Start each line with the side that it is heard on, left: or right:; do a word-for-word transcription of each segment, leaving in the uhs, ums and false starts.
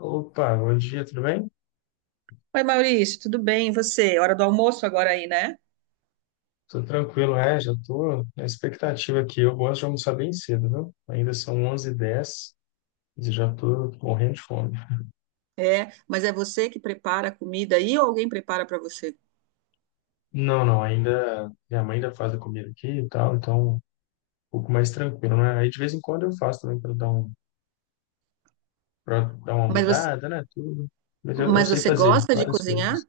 left: Opa, bom dia, tudo bem?
right: Oi, Maurício, tudo bem? E você? Hora do almoço agora aí, né?
left: Tô tranquilo, é, já tô na expectativa aqui. Eu gosto de almoçar bem cedo, viu? Ainda são onze h 10 e já tô morrendo de fome.
right: É, mas é você que prepara a comida aí ou alguém prepara para você?
left: Não, não, ainda minha mãe ainda faz a comida aqui e tal, então um pouco mais tranquilo, né? Aí de vez em quando eu faço também para dar um, para dar uma
right: Mas você,
left: mudada, né, tudo. Mas eu, eu
right: mas
left: sei
right: você
left: fazer
right: gosta de
left: várias coisas.
right: cozinhar?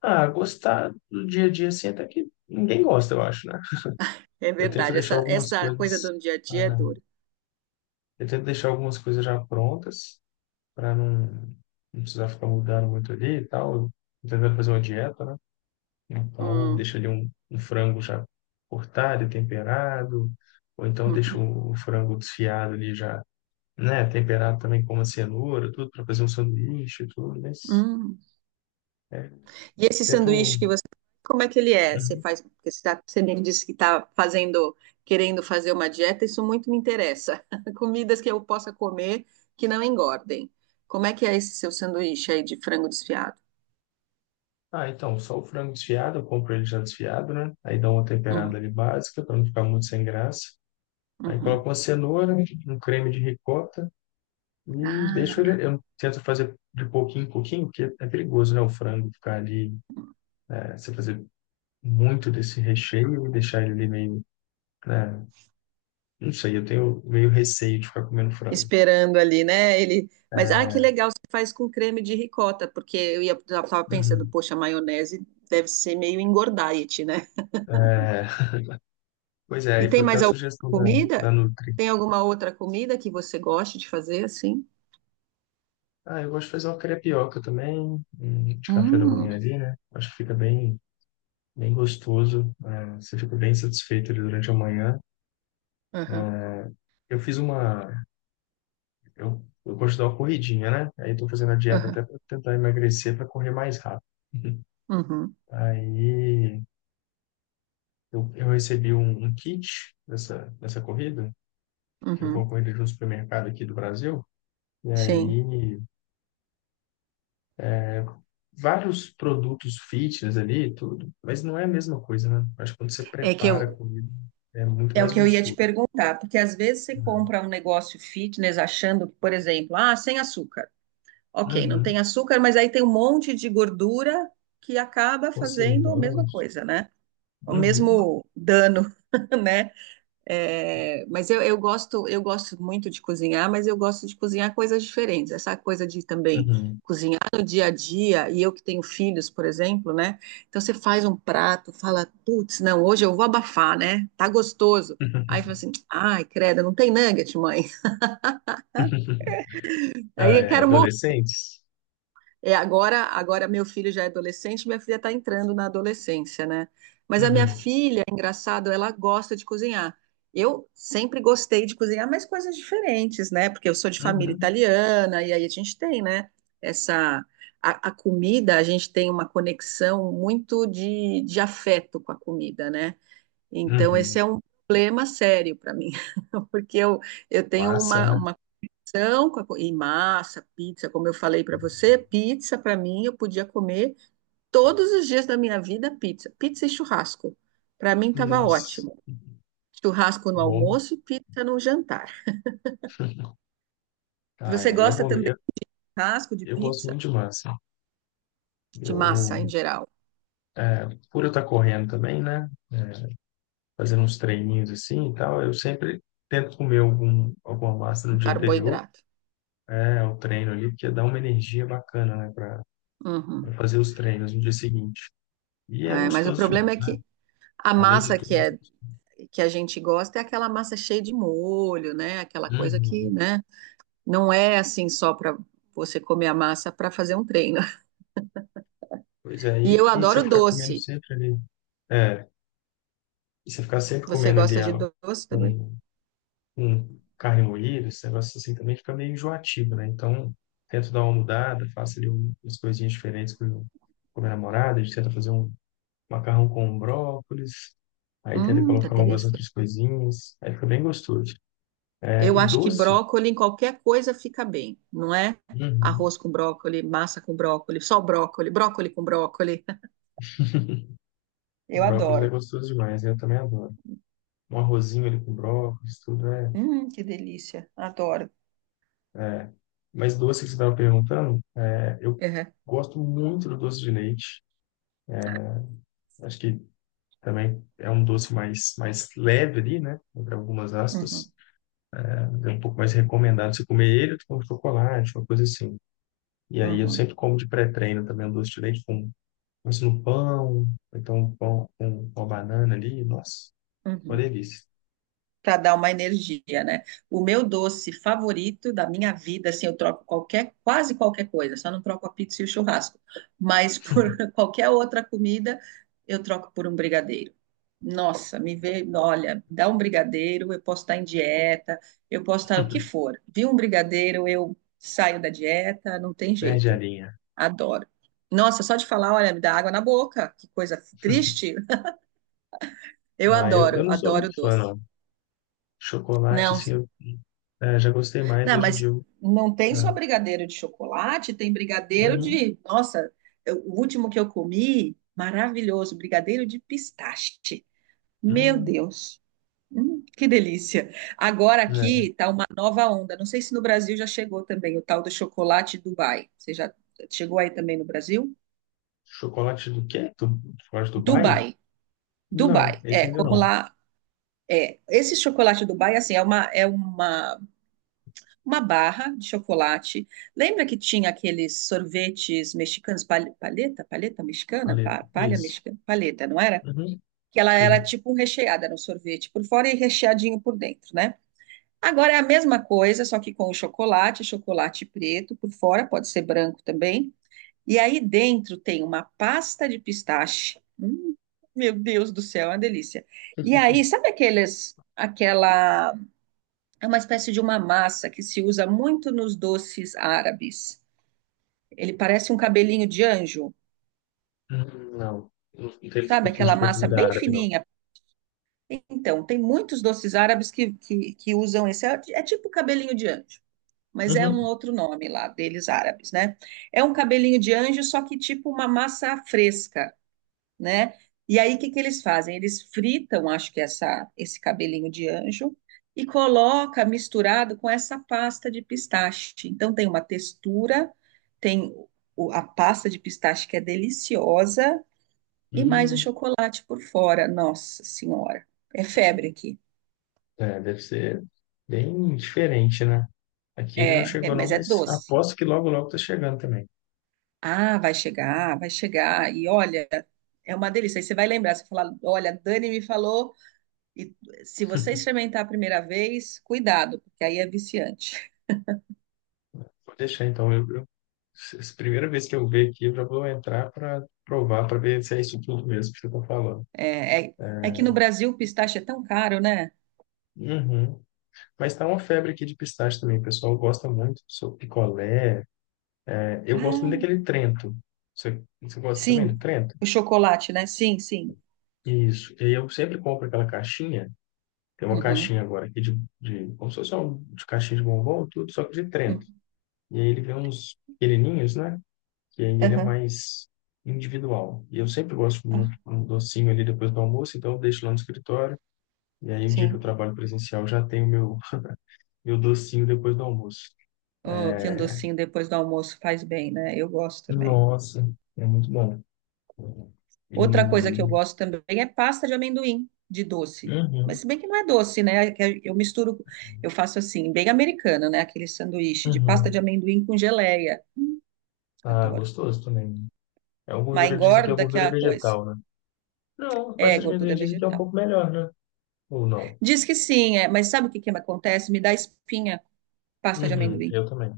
left: Ah, gostar do dia a dia assim até que ninguém gosta, eu acho, né?
right: É
left: Eu tento
right: verdade,
left: deixar
right: essa,
left: algumas
right: essa coisa
left: coisas,
right: do dia a dia é
left: ah,
right: dura.
left: eu tento deixar algumas coisas já prontas para não, não precisar ficar mudando muito ali e tal. Tentando fazer uma dieta, né? Então,
right: Hum,
left: deixa ali um, um frango já cortado e temperado, ou então deixa
right: uhum,
left: o, o frango desfiado ali já, né? Temperado também com uma cenoura, tudo, para fazer um sanduíche e tudo, mas
right: hum.
left: é,
right: E esse sanduíche
left: tento.
right: que você, como é que ele é? Você
left: Uhum.
right: faz, porque você, tá- você me disse que está fazendo, querendo fazer uma dieta, isso muito me interessa. Comidas que eu possa comer que não engordem. Como é que é esse seu sanduíche aí de frango desfiado?
left: Ah, então, só o frango desfiado, eu compro ele já desfiado, né? Aí dá uma
right: Uhum,
left: temperada ali básica, para não ficar muito sem graça. Aí
right: uhum.
left: coloco uma cenoura, um creme de ricota, e deixo
right: Ah,
left: ele, eu tento fazer de pouquinho em pouquinho, porque é perigoso, né? O frango ficar ali, é, você fazer muito desse recheio e deixar ele ali meio, né? Não sei, eu tenho meio receio de ficar comendo frango.
right: esperando ali, né? Ele, mas ah, que
left: É,
right: legal, você faz com creme de ricota, porque eu ia, eu tava pensando,
left: uhum.
right: poxa, maionese deve ser meio engordaiete, né?
left: É, pois é,
right: E
left: aí
right: tem
left: foi até a
right: mais alguma
left: sugestão da, da,
right: comida?
left: Nutri.
right: Tem alguma outra comida que você goste de fazer assim?
left: Ah, eu gosto de fazer uma crepioca também, hum, de café da
right: Hum,
left: manhã ali, né? Acho que fica bem, bem gostoso, é, você fica bem satisfeito ali durante a manhã.
right: aham,
left: É, eu fiz uma Eu, eu gosto de dar uma corridinha, né? Aí estou fazendo a dieta
right: aham,
left: até para tentar emagrecer para correr mais rápido.
right: uhum,
left: Aí eu, eu recebi um, um kit dessa, dessa corrida, que eu vou
right: uhum,
left: corrida de um supermercado aqui do Brasil, e aí
right: sim.
left: vários produtos fitness ali, e tudo, mas não é a mesma coisa, né? Acho que quando você
right: É que eu,
left: prepara a comida, é muito
right: é o
left: mais
right: que eu ia te
left: gostoso.
right: perguntar, porque às vezes você
left: Né?
right: compra um negócio fitness achando por exemplo, ah, sem açúcar. Ok, não tem
left: Uhum.
right: açúcar, mas aí tem um monte de gordura que acaba fazendo a mesma
left: Conservantes.
right: coisa, né? O
left: Uhum.
right: mesmo dano, né? É, mas eu, eu gosto, eu gosto muito de cozinhar, mas eu gosto de cozinhar coisas diferentes. Essa coisa de também
left: Uhum.
right: cozinhar no dia a dia, e eu que tenho filhos, por exemplo, né? Então você faz um prato, fala, putz, não, hoje eu vou abafar, né? Tá gostoso. Aí fala assim, ai, credo, não tem nugget, mãe. Aí
left: Ah,
right: eu
left: é,
right: quero morrer.
left: adolescentes?
right: É, agora, agora meu filho já é adolescente, minha filha está entrando na adolescência, né? Mas a minha
left: Uhum.
right: filha, engraçado, ela gosta de cozinhar. Eu sempre gostei de cozinhar, mas coisas diferentes, né? Porque eu sou de família
left: Uhum.
right: italiana e aí a gente tem, né? Essa a, a comida, a gente tem uma conexão muito de, de afeto com a comida, né? Então esse
left: Uhum.
right: é um problema sério para mim, porque eu, eu tenho
left: Massa,
right: uma,
left: né?
right: uma são com a co- e massa, pizza, como eu falei para você, pizza para mim eu podia comer todos os dias da minha vida pizza, pizza e churrasco. Para mim estava
left: Nossa,
right: ótimo. Churrasco no
left: bom.
right: almoço, pizza no jantar.
left: Ah,
right: Você
left: aí é
right: gosta
left: bom.
right: também
left: Eu,
right: de churrasco, de
left: eu gosto
right: pizza,
left: muito de massa.
right: de
left: Eu,
right: massa em geral,
left: é, por eu estar correndo também, né? É, fazendo uns treininhos assim e tal, eu sempre tento comer algum, alguma massa no
right: de
left: dia anterior,
right: carboidrato.
left: é, ao treino ali, porque dá uma energia bacana, né? Para
right: Uhum.
left: fazer os treinos no dia seguinte. E é
right: É, mas o
left: gostoso
right: problema
left: demais,
right: é
left: né?
right: que a
left: Além de
right: massa
left: tudo,
right: que
left: é muito
right: é
left: gostoso.
right: que a gente gosta é aquela massa cheia de molho, né? Aquela coisa que,
left: Uhum.
right: né, não é assim só para você comer a massa para fazer um treino.
left: Pois é,
right: E eu
left: e, e você
right: adoro
left: ficar comendo
right: doce.
left: sempre ali. É, e você ficar sempre
right: Você
left: comendo ali
right: gosta de
left: ó,
right: doce também?
left: um com carne moída, esse negócio assim também fica meio enjoativo, né? Então, tento dar uma mudada, faço ali um- umas coisinhas diferentes com, com minha namorada, a gente tenta fazer um macarrão com brócolis, aí tenta
right: Hum, que
left: colocar umas
right: delícia.
left: outras coisinhas, aí fica bem gostoso. É,
right: Eu
left: e
right: acho que
left: doce,
right: brócolis em qualquer coisa fica bem, não é?
left: uhum.
right: Arroz com brócolis, massa com brócolis, só brócolis, brócolis com brócolis. Eu
left: Brócolis é
right: adoro.
left: gostoso demais, né? Eu também adoro. Um arrozinho ali com brócolis, tudo é...
right: Hum, que delícia. Adoro.
left: É. Mas doce que você estava perguntando, é, eu
right: Uhum,
left: gosto muito do doce de leite, acho que também é um doce mais, mais leve ali, né? Entre algumas
right: uhum,
left: aspas. É um pouco mais recomendado você comer ele do que um chocolate, uma coisa assim. E aí eu
right: uhum,
left: sempre como de pré-treino também um doce de leite com, com isso no pão, ou então um pão com com uma banana ali. Nossa, uma
right: uhum.
left: delícia.
right: Para dar uma energia, né? O meu doce favorito da minha vida, assim, eu troco qualquer, quase qualquer coisa, só não troco a pizza e o churrasco, mas por qualquer outra comida, eu troco por um brigadeiro. Nossa, me vê, olha, dá um brigadeiro, eu posso estar em dieta, eu posso estar o que for. Vi um brigadeiro, eu saio da dieta, não tem
left: Perde a
right: jeito.
left: linha.
right: Adoro. Nossa, só de falar, olha, me dá água na boca, que coisa triste. Eu
left: Ah, eu, eu
right: adoro,
left: não sou
right: adoro
left: muito fã,
right: doce.
left: não. Chocolate,
right: Não,
left: assim, eu eh, já gostei mais.
right: Não,
left: Hoje em dia,
right: mas
left: eu,
right: não tem só
left: ah,
right: brigadeiro de chocolate, tem brigadeiro
left: uhum,
right: de. Nossa, eu- o último que eu comi, maravilhoso, brigadeiro de pistache. Meu
left: hum,
right: Deus, hum, que delícia! Agora
left: é.
right: aqui tá uma nova onda. Não sei se no Brasil já chegou também o tal do chocolate Dubai. Você já chegou aí também no Brasil?
left: Chocolate do quê? Do, chocolate do Dubai?
right: Dubai,
left: Não,
right: Dubai.
left: esse
right: É,
left: ainda
right: como
left: não.
right: lá é. Esse chocolate Dubai, assim, é uma, é uma uma barra de chocolate. Lembra que tinha aqueles sorvetes mexicanos, pal- paleta, paleta mexicana, Pa-
left: Paleta.
right: palha
left: Isso.
right: mexicana, paleta, não era?
left: Uhum.
right: Que ela era
left: Sim.
right: tipo um recheada era um sorvete por fora e recheadinho por dentro, né? Agora é a mesma coisa, só que com o chocolate, chocolate preto por fora, pode ser branco também. E aí dentro tem uma pasta de pistache. Hum, meu Deus do céu, é uma delícia. E aí, sabe aqueles, aquela é uma espécie de uma massa que se usa muito nos doces árabes. Ele parece um cabelinho de anjo,
left: Hum, não. Não tenho
right: sabe?
left: costumes
right: Aquela
left: com a
right: massa
left: comida
right: bem
left: árabe, não.
right: fininha. Então, tem muitos doces árabes que, que, que usam esse. É é tipo cabelinho de anjo, mas é um
left: Uhum.
right: outro nome lá deles árabes, né? É um cabelinho de anjo, só que tipo uma massa fresca, né? E aí, o que que eles fazem? Eles fritam, acho que essa, esse cabelinho de anjo, e coloca misturado com essa pasta de pistache. Então, tem uma textura, tem o- a pasta de pistache que é deliciosa, e mais o
left: Hum,
right: chocolate por fora. Nossa Senhora, é febre aqui.
left: é, deve ser bem diferente, né? Aqui ainda não
right: É, é,
left: chegou, não,
right: mas é
left: mas
right: doce.
left: aposto que logo, logo tá chegando também.
right: Ah, vai chegar, vai chegar. E olha, é uma delícia. Aí você vai lembrar, você fala, olha, a Dani me falou E se você experimentar a primeira vez, cuidado, porque aí é viciante.
left: Vou deixar, então. Eu, eu, se- se- Primeira vez que eu ver aqui, eu já vou entrar para provar, para ver se é isso tudo mesmo que você tá falando.
right: É, é, é que no Brasil o pistache é tão caro, né?
left: Uhum. Mas tá uma febre aqui de pistache também. O pessoal gosta muito. Sou picolé. É, eu gosto muito
right: Ah,
left: daquele Trento. Você, você gosta também do
right: sim.
left: Trento?
right: O chocolate, né? Sim, sim.
left: Isso. E aí eu sempre compro aquela caixinha. Tem uma
right: Uhum.
left: caixinha agora aqui de, de, como se fosse um, de caixinha de bombom, tudo, só que de Trento.
right: Uhum.
left: E aí ele vem uns pequenininhos, né? Que aí ele é
right: Aham.
left: mais individual. E eu sempre gosto de um,
right: Ah,
left: um docinho ali depois do almoço, então eu deixo lá no escritório. E aí o dia que eu
right: sim.
left: trabalho presencial já tenho meu, meu docinho depois do almoço.
right: Oh, que um docinho depois do almoço faz bem, né? Eu gosto também.
left: Nossa, é muito bom.
right: Outra coisa que eu
left: E...
right: gosto também é pasta de amendoim, de doce. Mas
left: Uhum,
right: se bem que não é doce, né? É que Eu misturo, eu faço assim, bem americano, né? Aquele sanduíche de pasta de
left: uhum.
right: amendoim com geleia.
left: Ah,
right: Adoro.
left: gostoso também. É uma
right: Mas
left: gordura, dizem que é
right: engorda que é
left: gordura
right: uma coisa.
left: vegetal, né? Não,
right: É
left: pasta de amendoim
right: gordura
left: dizem que é um
right: vegetal.
left: pouco melhor, né? Ou não?
right: Diz que sim, é, mas sabe o que que acontece? Me dá espinha, pasta de
left: Uhum,
right: amendoim.
left: eu também.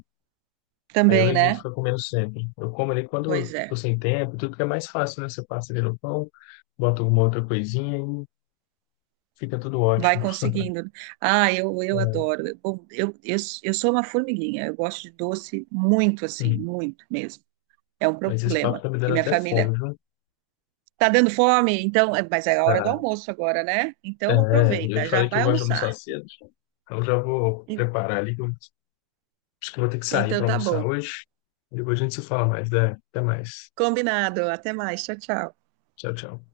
left: Aí eu
right: Também,
left: evito
right: né?
left: ficar comendo sempre. Eu como ali quando eu
right: Pois
left: tô
right: é.
left: sem tempo, tudo que é mais fácil, né? Você passa ali no pão, bota alguma outra coisinha e fica tudo
right: Vai
left: ótimo.
right: conseguindo. Ah, eu, eu
left: É.
right: adoro. Eu- Bom, eu, eu, eu sou uma formiguinha. Eu gosto de doce muito assim,
left: Uhum.
right: muito mesmo. É um
left: Mas esse papo
right: problema.
left: tá me
right: E
left: dando
right: minha
left: até
right: família
left: fome, viu?
right: tá dando fome, então, é, mas é a hora do
left: Tá.
right: almoço agora, né? Então
left: É, eu te
right: aproveita, já
left: falei que eu
right: vai
left: gosto de almoçar
right: almoçar.
left: cedo. Então já vou
right: E-
left: preparar ali, que eu acho que eu vou ter que sair para
right: Então tá
left: almoçar
right: bom.
left: hoje. Depois a gente se fala mais, né? Até mais.
right: Combinado. Até mais. Tchau, tchau.
left: Tchau, tchau.